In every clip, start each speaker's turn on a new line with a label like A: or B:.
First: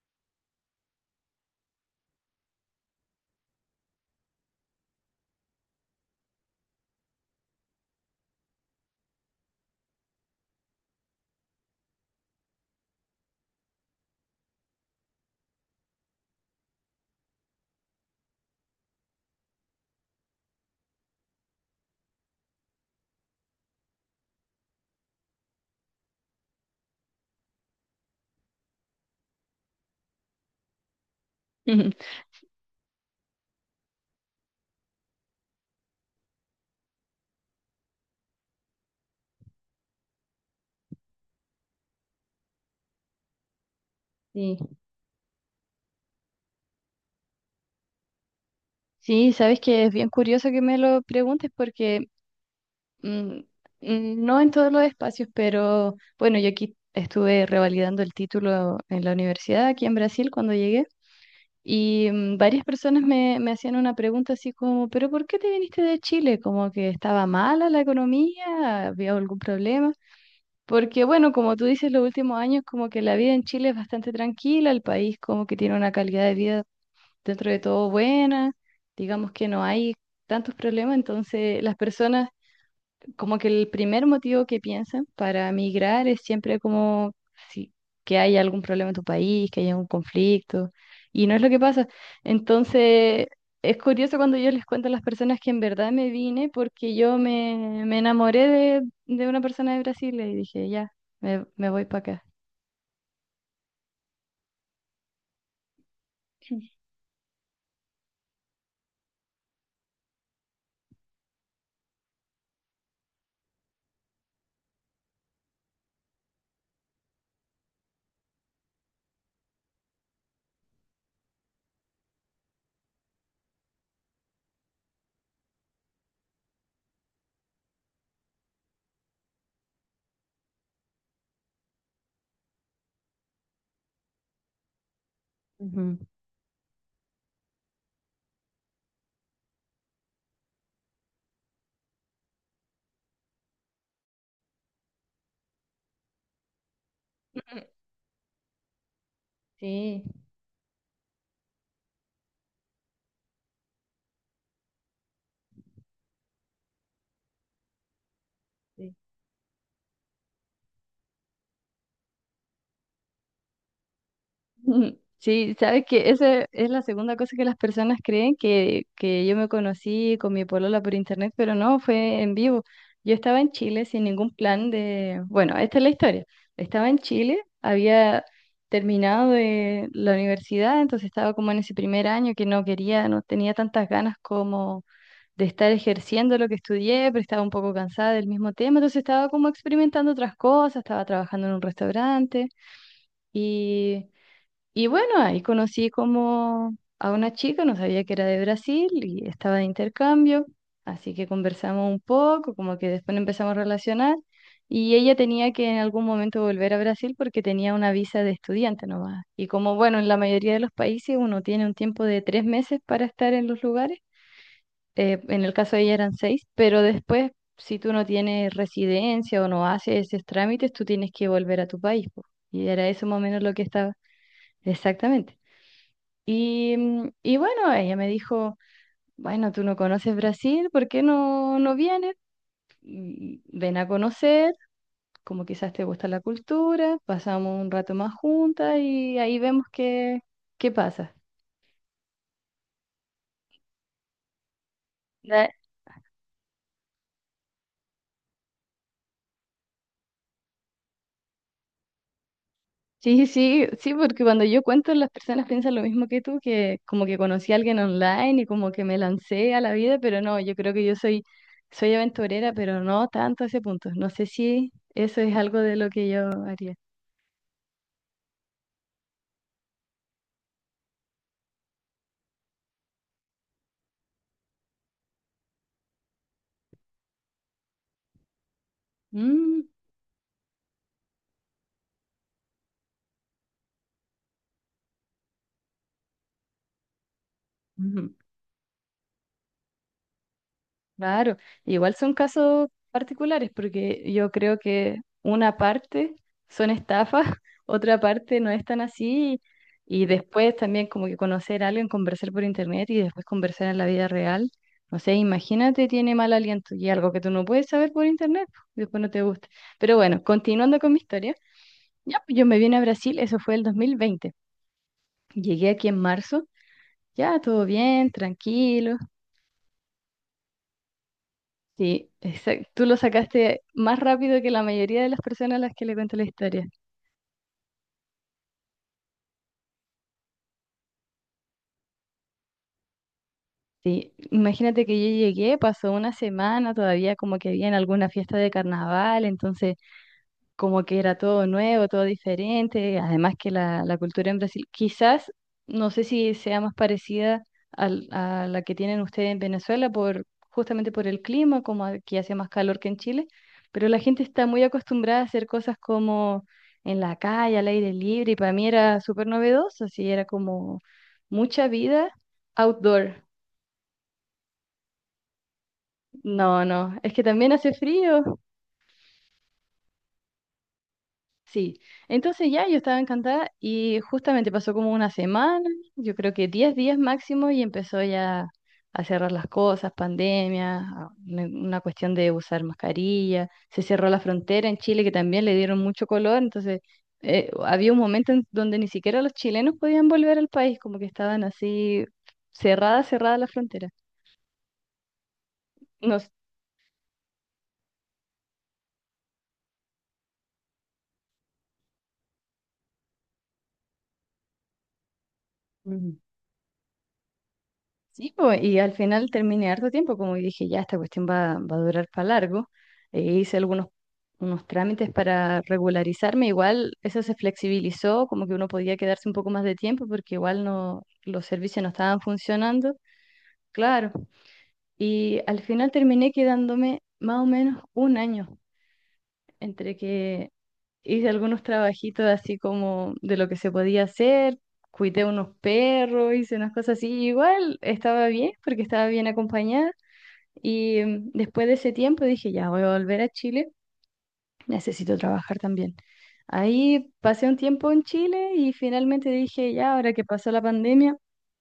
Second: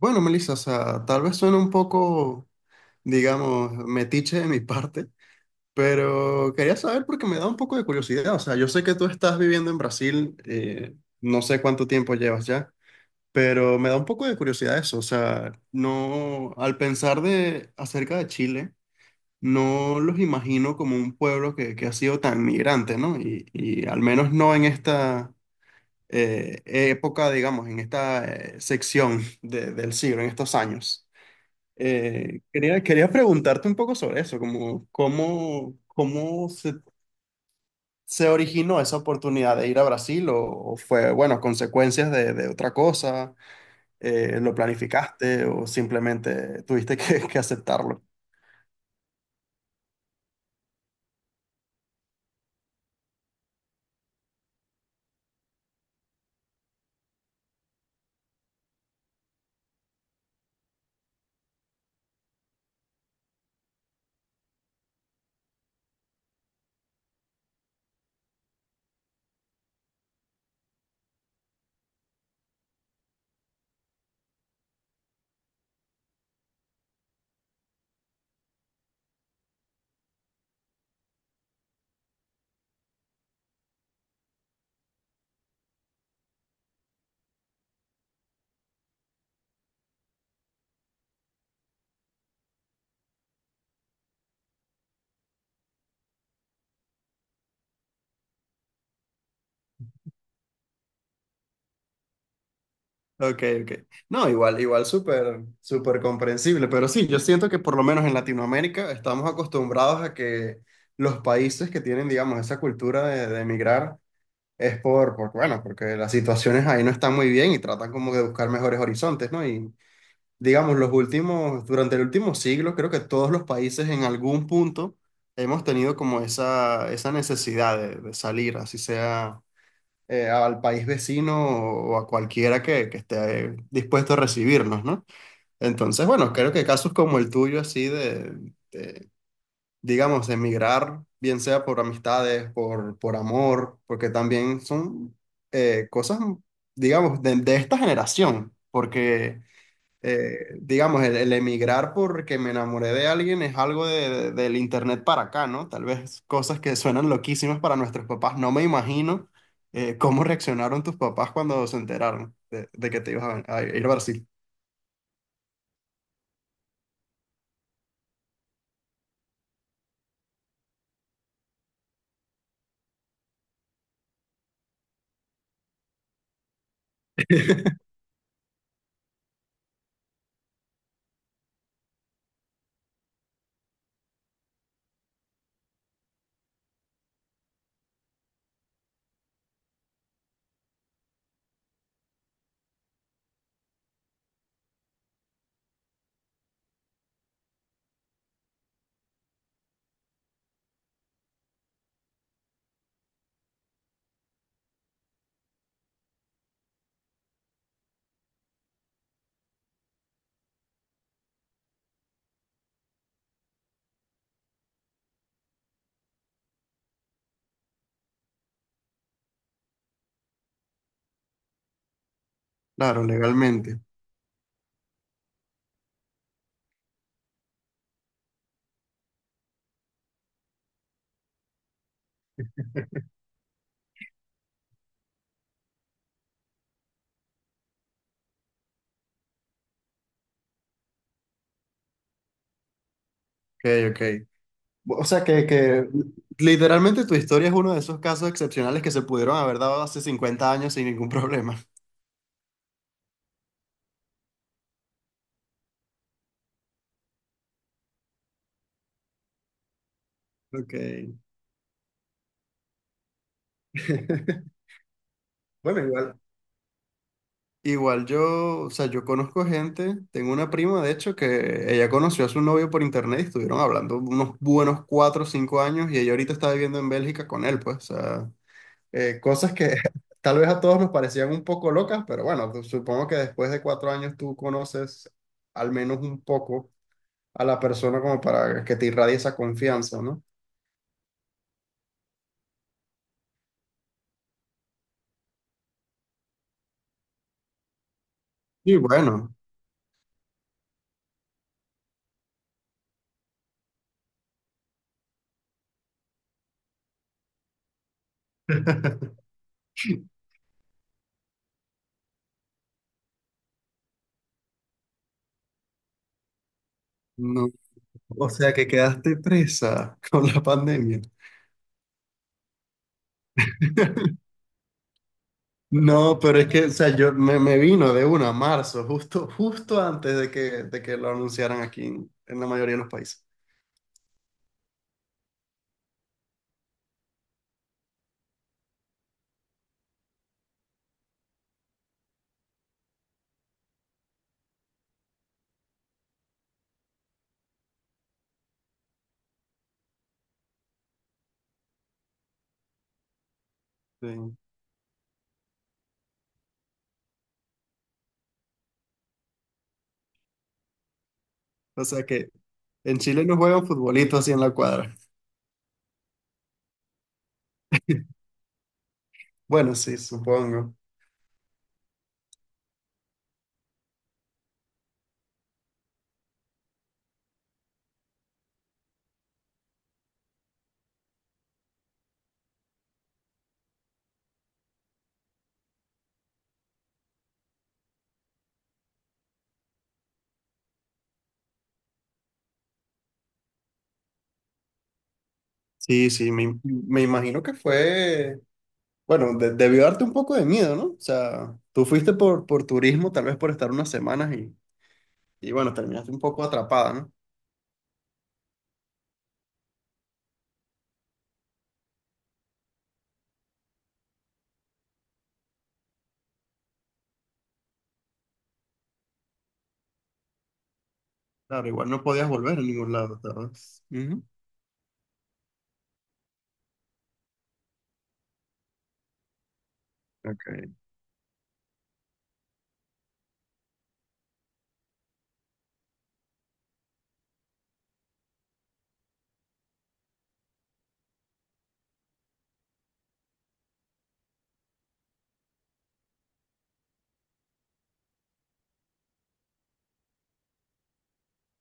A: Bueno, Melissa, o sea, tal vez suene un poco, digamos, metiche de mi parte, pero quería saber porque me da un poco de curiosidad. O sea, yo sé que tú estás viviendo en Brasil, no sé cuánto tiempo llevas ya, pero me da un poco de curiosidad eso. O sea, no, al pensar de acerca de Chile, no los imagino como un pueblo que ha sido tan migrante, ¿no? Y al menos no en esta época, digamos, en esta sección del siglo, en estos años.
B: Ujú.
A: Quería preguntarte un poco sobre eso, como cómo se originó esa oportunidad de ir a Brasil o fue, bueno, consecuencias de otra cosa. Lo
B: Sí,
A: planificaste o simplemente tuviste que aceptarlo.
B: sí, sabes que es bien curioso que me lo preguntes porque mm, no en todos los espacios, pero bueno, yo aquí estuve revalidando el título en la universidad aquí en Brasil cuando llegué y varias personas me hacían una pregunta así como, ¿pero por qué te viniste de Chile? Como que estaba mala la economía, había algún problema. Porque bueno, como tú dices, los últimos años como que la vida en Chile es bastante tranquila, el país como que tiene una calidad de vida dentro de todo buena, digamos que no hay tantos problemas, entonces las personas, como que el primer motivo que piensan para migrar es siempre como si, que hay algún problema en tu país, que hay algún conflicto, y no es lo que pasa. Entonces es curioso cuando yo les cuento a las personas que en verdad me vine porque yo me enamoré de una persona de Brasil y dije, ya, me voy para acá.
A: Ok, ok. No, igual, igual súper, súper comprensible, pero sí, yo siento que por lo menos en Latinoamérica estamos acostumbrados a que los países que tienen, digamos, esa cultura de emigrar. Es bueno, porque las situaciones ahí no están muy bien y tratan como de buscar mejores horizontes, ¿no? Y digamos, los últimos, durante el último siglo, creo que todos los países en algún punto hemos tenido como esa necesidad de salir, así sea al país vecino o, a cualquiera que esté dispuesto a recibirnos, ¿no?
B: Ujú.
A: Entonces, bueno, creo que casos como el tuyo, así de, digamos, emigrar, bien sea por amistades, por amor, porque también son cosas, digamos, de esta generación, porque,
B: Sí,
A: digamos, el emigrar porque me enamoré de alguien es algo del internet para acá, ¿no? Tal vez cosas que suenan loquísimas para nuestros papás. No me
B: sí.
A: imagino cómo reaccionaron tus papás cuando se enteraron de que te ibas a ir a Brasil.
B: Mm, sí, sabes que esa es la segunda cosa que las personas creen, que yo me conocí con mi polola por internet, pero no, fue en vivo. Yo estaba en Chile sin ningún plan de, bueno, esta es la historia. Estaba en Chile, había terminado de la universidad, entonces estaba como en ese primer año que no quería, no tenía tantas ganas como de estar ejerciendo lo que estudié, pero estaba un poco cansada del mismo tema, entonces estaba como experimentando otras cosas, estaba trabajando en un restaurante y y bueno, ahí conocí como a una chica, no sabía que era de Brasil y estaba de intercambio, así que conversamos un poco, como que después nos empezamos a relacionar y ella tenía que en algún momento volver a Brasil porque tenía una visa de estudiante nomás. Y como, bueno, en la mayoría de los países uno tiene un tiempo de 3 meses para estar en los lugares, en el caso de ella eran 6, pero después, si tú no tienes residencia o no haces esos trámites, tú tienes que volver a tu país, po. Y era eso
A: Claro,
B: más o menos lo que
A: legalmente.
B: estaba. Exactamente. Y bueno, ella me dijo, bueno, tú no conoces Brasil, ¿por qué no, no vienes? Mm, Ven a conocer, como quizás te gusta la cultura, pasamos un rato más juntas y ahí vemos qué pasa.
A: Ok, ok. O sea
B: Da-
A: que literalmente tu historia es uno de esos casos excepcionales que se pudieron haber dado hace 50 años sin ningún problema.
B: Sí, sí, sí, porque cuando yo cuento, las personas piensan lo mismo que tú, que como que conocí a alguien online y como que me lancé a la vida, pero no, yo creo
A: Ok.
B: que yo soy aventurera, pero no tanto a ese punto. No sé si eso es algo de
A: Bueno,
B: lo que
A: igual.
B: yo haría.
A: Igual yo, o sea, yo conozco gente, tengo una prima de hecho que ella conoció a su novio por internet y estuvieron hablando unos buenos 4 o 5 años y ella ahorita está viviendo en Bélgica con él, pues, o sea, cosas
B: Mm,
A: que tal vez a todos nos parecían un poco locas, pero bueno, supongo que después de 4 años tú conoces al menos un poco a la persona
B: ujú.
A: como para que te irradie esa confianza, ¿no?
B: Claro, igual son casos particulares porque yo creo que una parte son estafas, otra parte no es
A: Y
B: tan
A: bueno,
B: así, y después también, como que conocer a alguien, conversar por internet y después conversar en la vida real. No sé, imagínate, tiene mal aliento y algo que tú no puedes saber por internet, y después no te gusta. Pero bueno, continuando con mi historia, ya pues yo me vine a Brasil, eso fue el 2020. Llegué aquí en marzo, ya
A: no,
B: todo bien,
A: o sea que
B: tranquilo.
A: quedaste presa con la pandemia.
B: Sí, exacto. Tú lo sacaste más rápido que la mayoría de las personas a las que le cuento
A: No,
B: la
A: pero es que,
B: historia.
A: o sea, me vino de una a marzo, justo, justo antes de que lo anunciaran aquí en la mayoría de los países.
B: Sí, imagínate que yo llegué, pasó una semana todavía como que había, en alguna fiesta de carnaval, entonces como que era todo nuevo, todo diferente, además que la cultura en Brasil, quizás, no sé si sea más parecida a la que tienen ustedes en Venezuela, por, justamente por el clima, como aquí hace más calor que en Chile, pero la
A: Sí.
B: gente está muy acostumbrada a hacer cosas como en la calle, al aire libre, y para mí era súper novedoso, así era como mucha
A: O sea
B: vida
A: que en
B: outdoor.
A: Chile no juegan futbolito así en la cuadra.
B: No, no, es que también hace frío.
A: Bueno, sí, supongo.
B: Sí, entonces ya yo estaba encantada y justamente pasó como una semana, yo creo que 10 días máximo, y empezó ya a cerrar las cosas, pandemia, una cuestión de usar mascarilla, se cerró la frontera en Chile, que también le dieron mucho color, entonces, había un momento en donde ni siquiera los chilenos podían volver al país, como que estaban así, cerrada, cerrada la frontera.
A: Sí,
B: No.
A: sí, me imagino que fue. Bueno, debió darte un poco de miedo, ¿no? O sea, tú fuiste por turismo, tal vez por estar unas semanas y bueno, terminaste un poco atrapada, ¿no?
B: Sí, po, y al final terminé harto tiempo, como dije, ya esta cuestión va, a durar para largo. E hice algunos unos trámites para regularizarme, igual eso se flexibilizó, como que uno podía quedarse un poco más de tiempo porque igual no, los
A: Claro,
B: servicios no
A: igual no
B: estaban
A: podías volver a ningún
B: funcionando,
A: lado, ¿sabes?
B: claro.
A: Ujú.
B: Y al final terminé quedándome más o menos un año entre que
A: Ok.
B: hice algunos trabajitos así, como de lo que se podía hacer, cuidé unos perros, hice unas cosas así, y igual estaba bien porque estaba bien acompañada. Y después de ese tiempo dije, ya voy a volver a Chile, necesito trabajar también. Ahí pasé un tiempo en Chile y finalmente dije, ya ahora que pasó la pandemia,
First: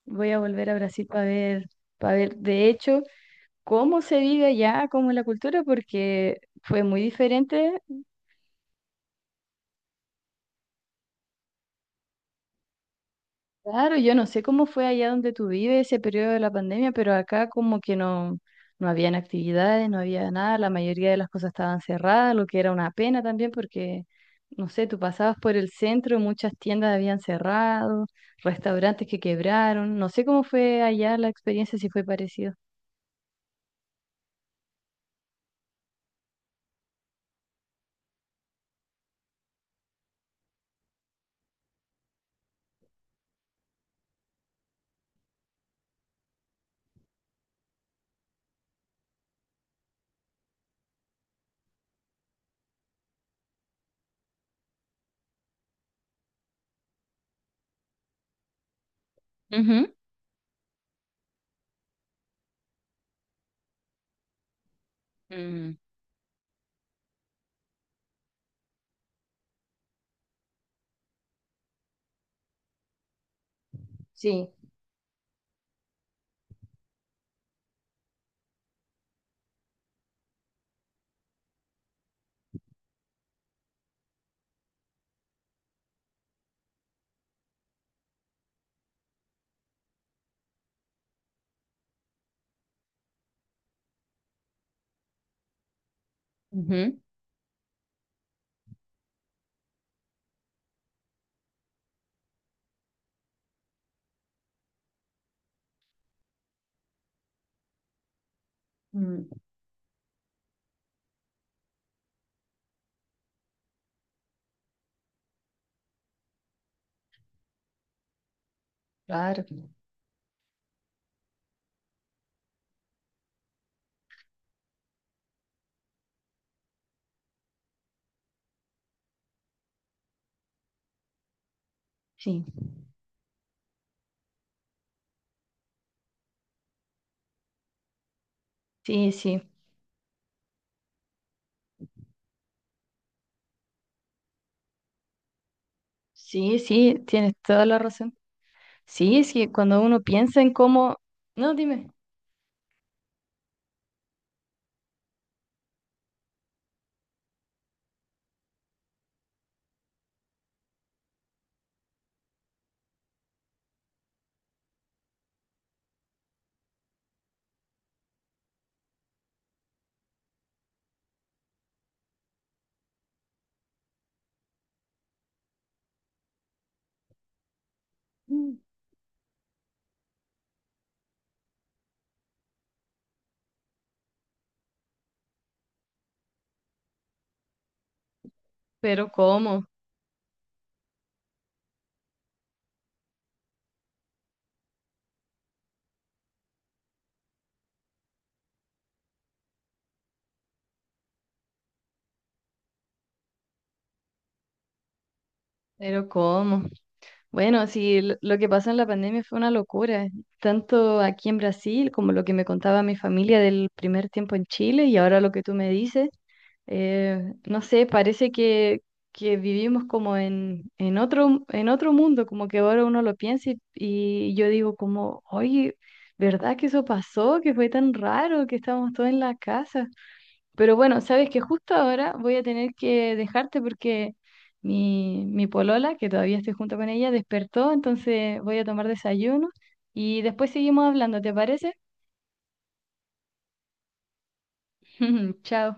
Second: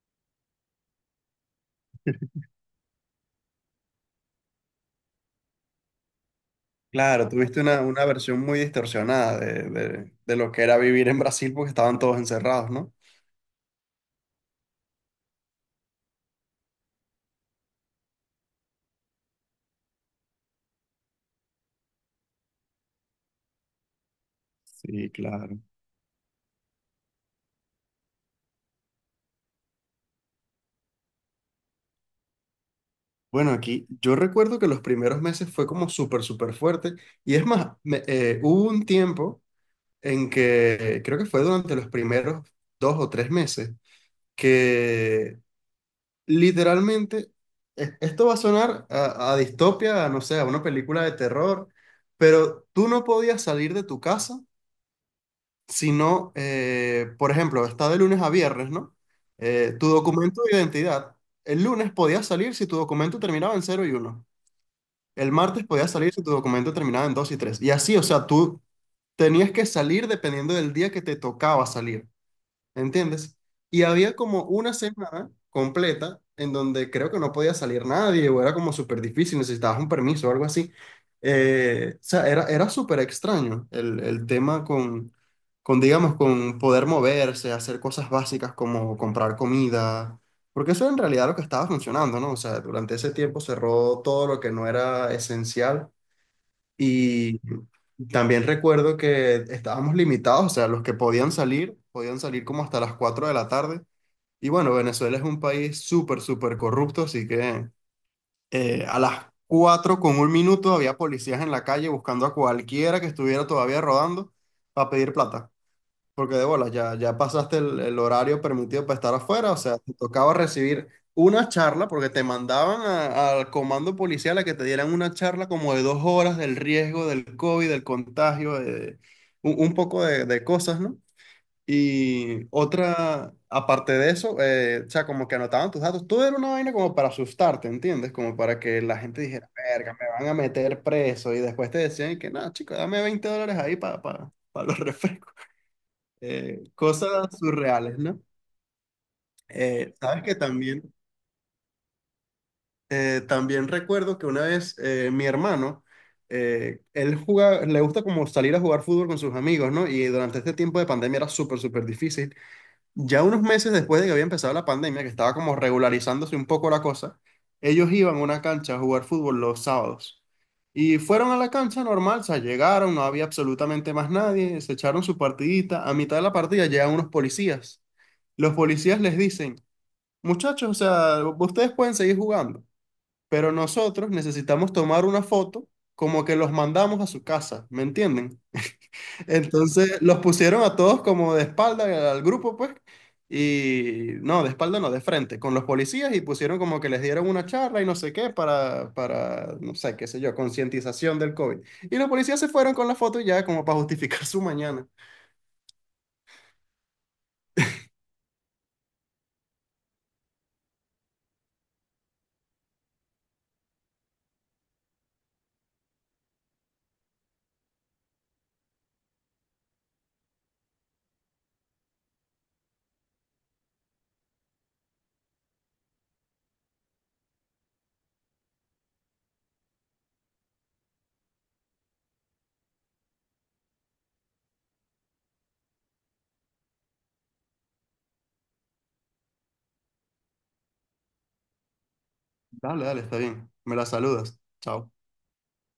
B: voy a volver a Brasil para ver de hecho cómo se vive allá, cómo es la cultura, porque fue muy
A: Claro, tuviste
B: diferente.
A: una versión muy distorsionada de lo que era vivir en Brasil porque estaban todos encerrados, ¿no?
B: Claro, yo no sé cómo fue allá donde tú vives ese periodo de la pandemia, pero acá como que no, no habían actividades, no había nada, la mayoría de las cosas estaban cerradas, lo que era una pena también porque, no sé, tú
A: Sí,
B: pasabas por
A: claro.
B: el centro, muchas tiendas habían cerrado, restaurantes que quebraron, no sé cómo fue allá la experiencia, si fue parecido.
A: Bueno, aquí yo recuerdo que los primeros meses fue como súper, súper fuerte. Y es más, hubo un tiempo en que creo que fue durante los primeros 2 o 3 meses que literalmente, esto va a sonar a distopia, a, no sé, a una película de terror, pero tú no podías salir de tu casa, sino, por ejemplo, está de lunes a viernes, ¿no? Tu
B: Ujú.
A: documento de identidad. El lunes podías salir si tu documento terminaba en 0 y 1. El martes
B: Mm,
A: podías salir si tu documento terminaba en 2 y 3. Y así, o sea, tú tenías que salir dependiendo del día que te tocaba salir. ¿Entiendes? Y había como
B: sí.
A: una semana completa en donde creo que no podía salir nadie o era como súper difícil, necesitabas un permiso o algo así. O sea, era súper extraño el tema con, digamos, con poder moverse, hacer cosas básicas como comprar comida, porque eso en realidad era lo que estaba funcionando, ¿no? O sea, durante ese tiempo cerró todo lo que no era esencial
B: Ujú.
A: y también recuerdo que estábamos limitados, o sea, los que podían salir como hasta las 4 de la tarde. Y bueno, Venezuela es un país súper, súper corrupto, así que a las
B: Mm,
A: 4 con un minuto había policías en la calle buscando a cualquiera que estuviera todavía rodando para pedir plata. Porque de bolas, ya, ya pasaste el horario permitido para estar
B: claro,
A: afuera, o sea, te tocaba recibir una charla porque te mandaban al comando policial a que te dieran una charla como de 2 horas del riesgo del COVID, del contagio, un poco de cosas, ¿no?
B: sí,
A: Y otra, aparte de eso, o sea, como que anotaban tus datos, todo era una vaina como para asustarte, ¿entiendes? Como para que la
B: sí,
A: gente
B: sí,
A: dijera, verga, me van a meter preso y después te decían que, nada chico, dame $20 ahí para los refrescos.
B: sí, sí,
A: Cosas
B: tienes toda la
A: surreales,
B: razón.
A: ¿no?
B: Sí, es que cuando uno
A: Sabes que
B: piensa en
A: también,
B: cómo, no, dime.
A: también recuerdo que una vez mi hermano, él juega, le gusta como salir a jugar fútbol con sus amigos, ¿no? Y durante este tiempo de pandemia era súper, súper difícil. Ya unos meses después de que había empezado la pandemia, que estaba como regularizándose un poco la cosa, ellos iban a una cancha a jugar fútbol los sábados. Y fueron a la cancha normal, o sea, llegaron, no había absolutamente más nadie, se echaron su partidita. A mitad de la partida llegan unos policías. Los
B: Mm.
A: policías les dicen, muchachos, o sea, ustedes pueden seguir jugando, pero nosotros necesitamos tomar una foto como que los mandamos a su casa, ¿me entienden?
B: Pero cómo,
A: Entonces los pusieron a todos como de espalda al grupo, pues, y no, de espalda no, de frente, con los policías y pusieron como que les dieron una charla y no sé qué para, no sé, qué sé yo, concientización del COVID. Y los policías se fueron con la foto y ya como para justificar su mañana.
B: pero cómo. Bueno, sí, lo que pasó en la pandemia fue una locura, tanto aquí en Brasil como lo que me contaba mi familia del primer tiempo en Chile y ahora lo que tú me dices. No sé, parece que, vivimos como en, en otro mundo, como que ahora uno lo piensa y yo digo como, oye, ¿verdad que eso pasó? Que fue tan raro que estábamos todos en la casa. Pero bueno, sabes que justo ahora voy a tener que dejarte porque mi polola, que todavía estoy junto con ella, despertó, entonces voy a tomar desayuno y después seguimos hablando, ¿te parece?
A: Dale, dale, está bien. Me la saludas. Chao.
B: Chao.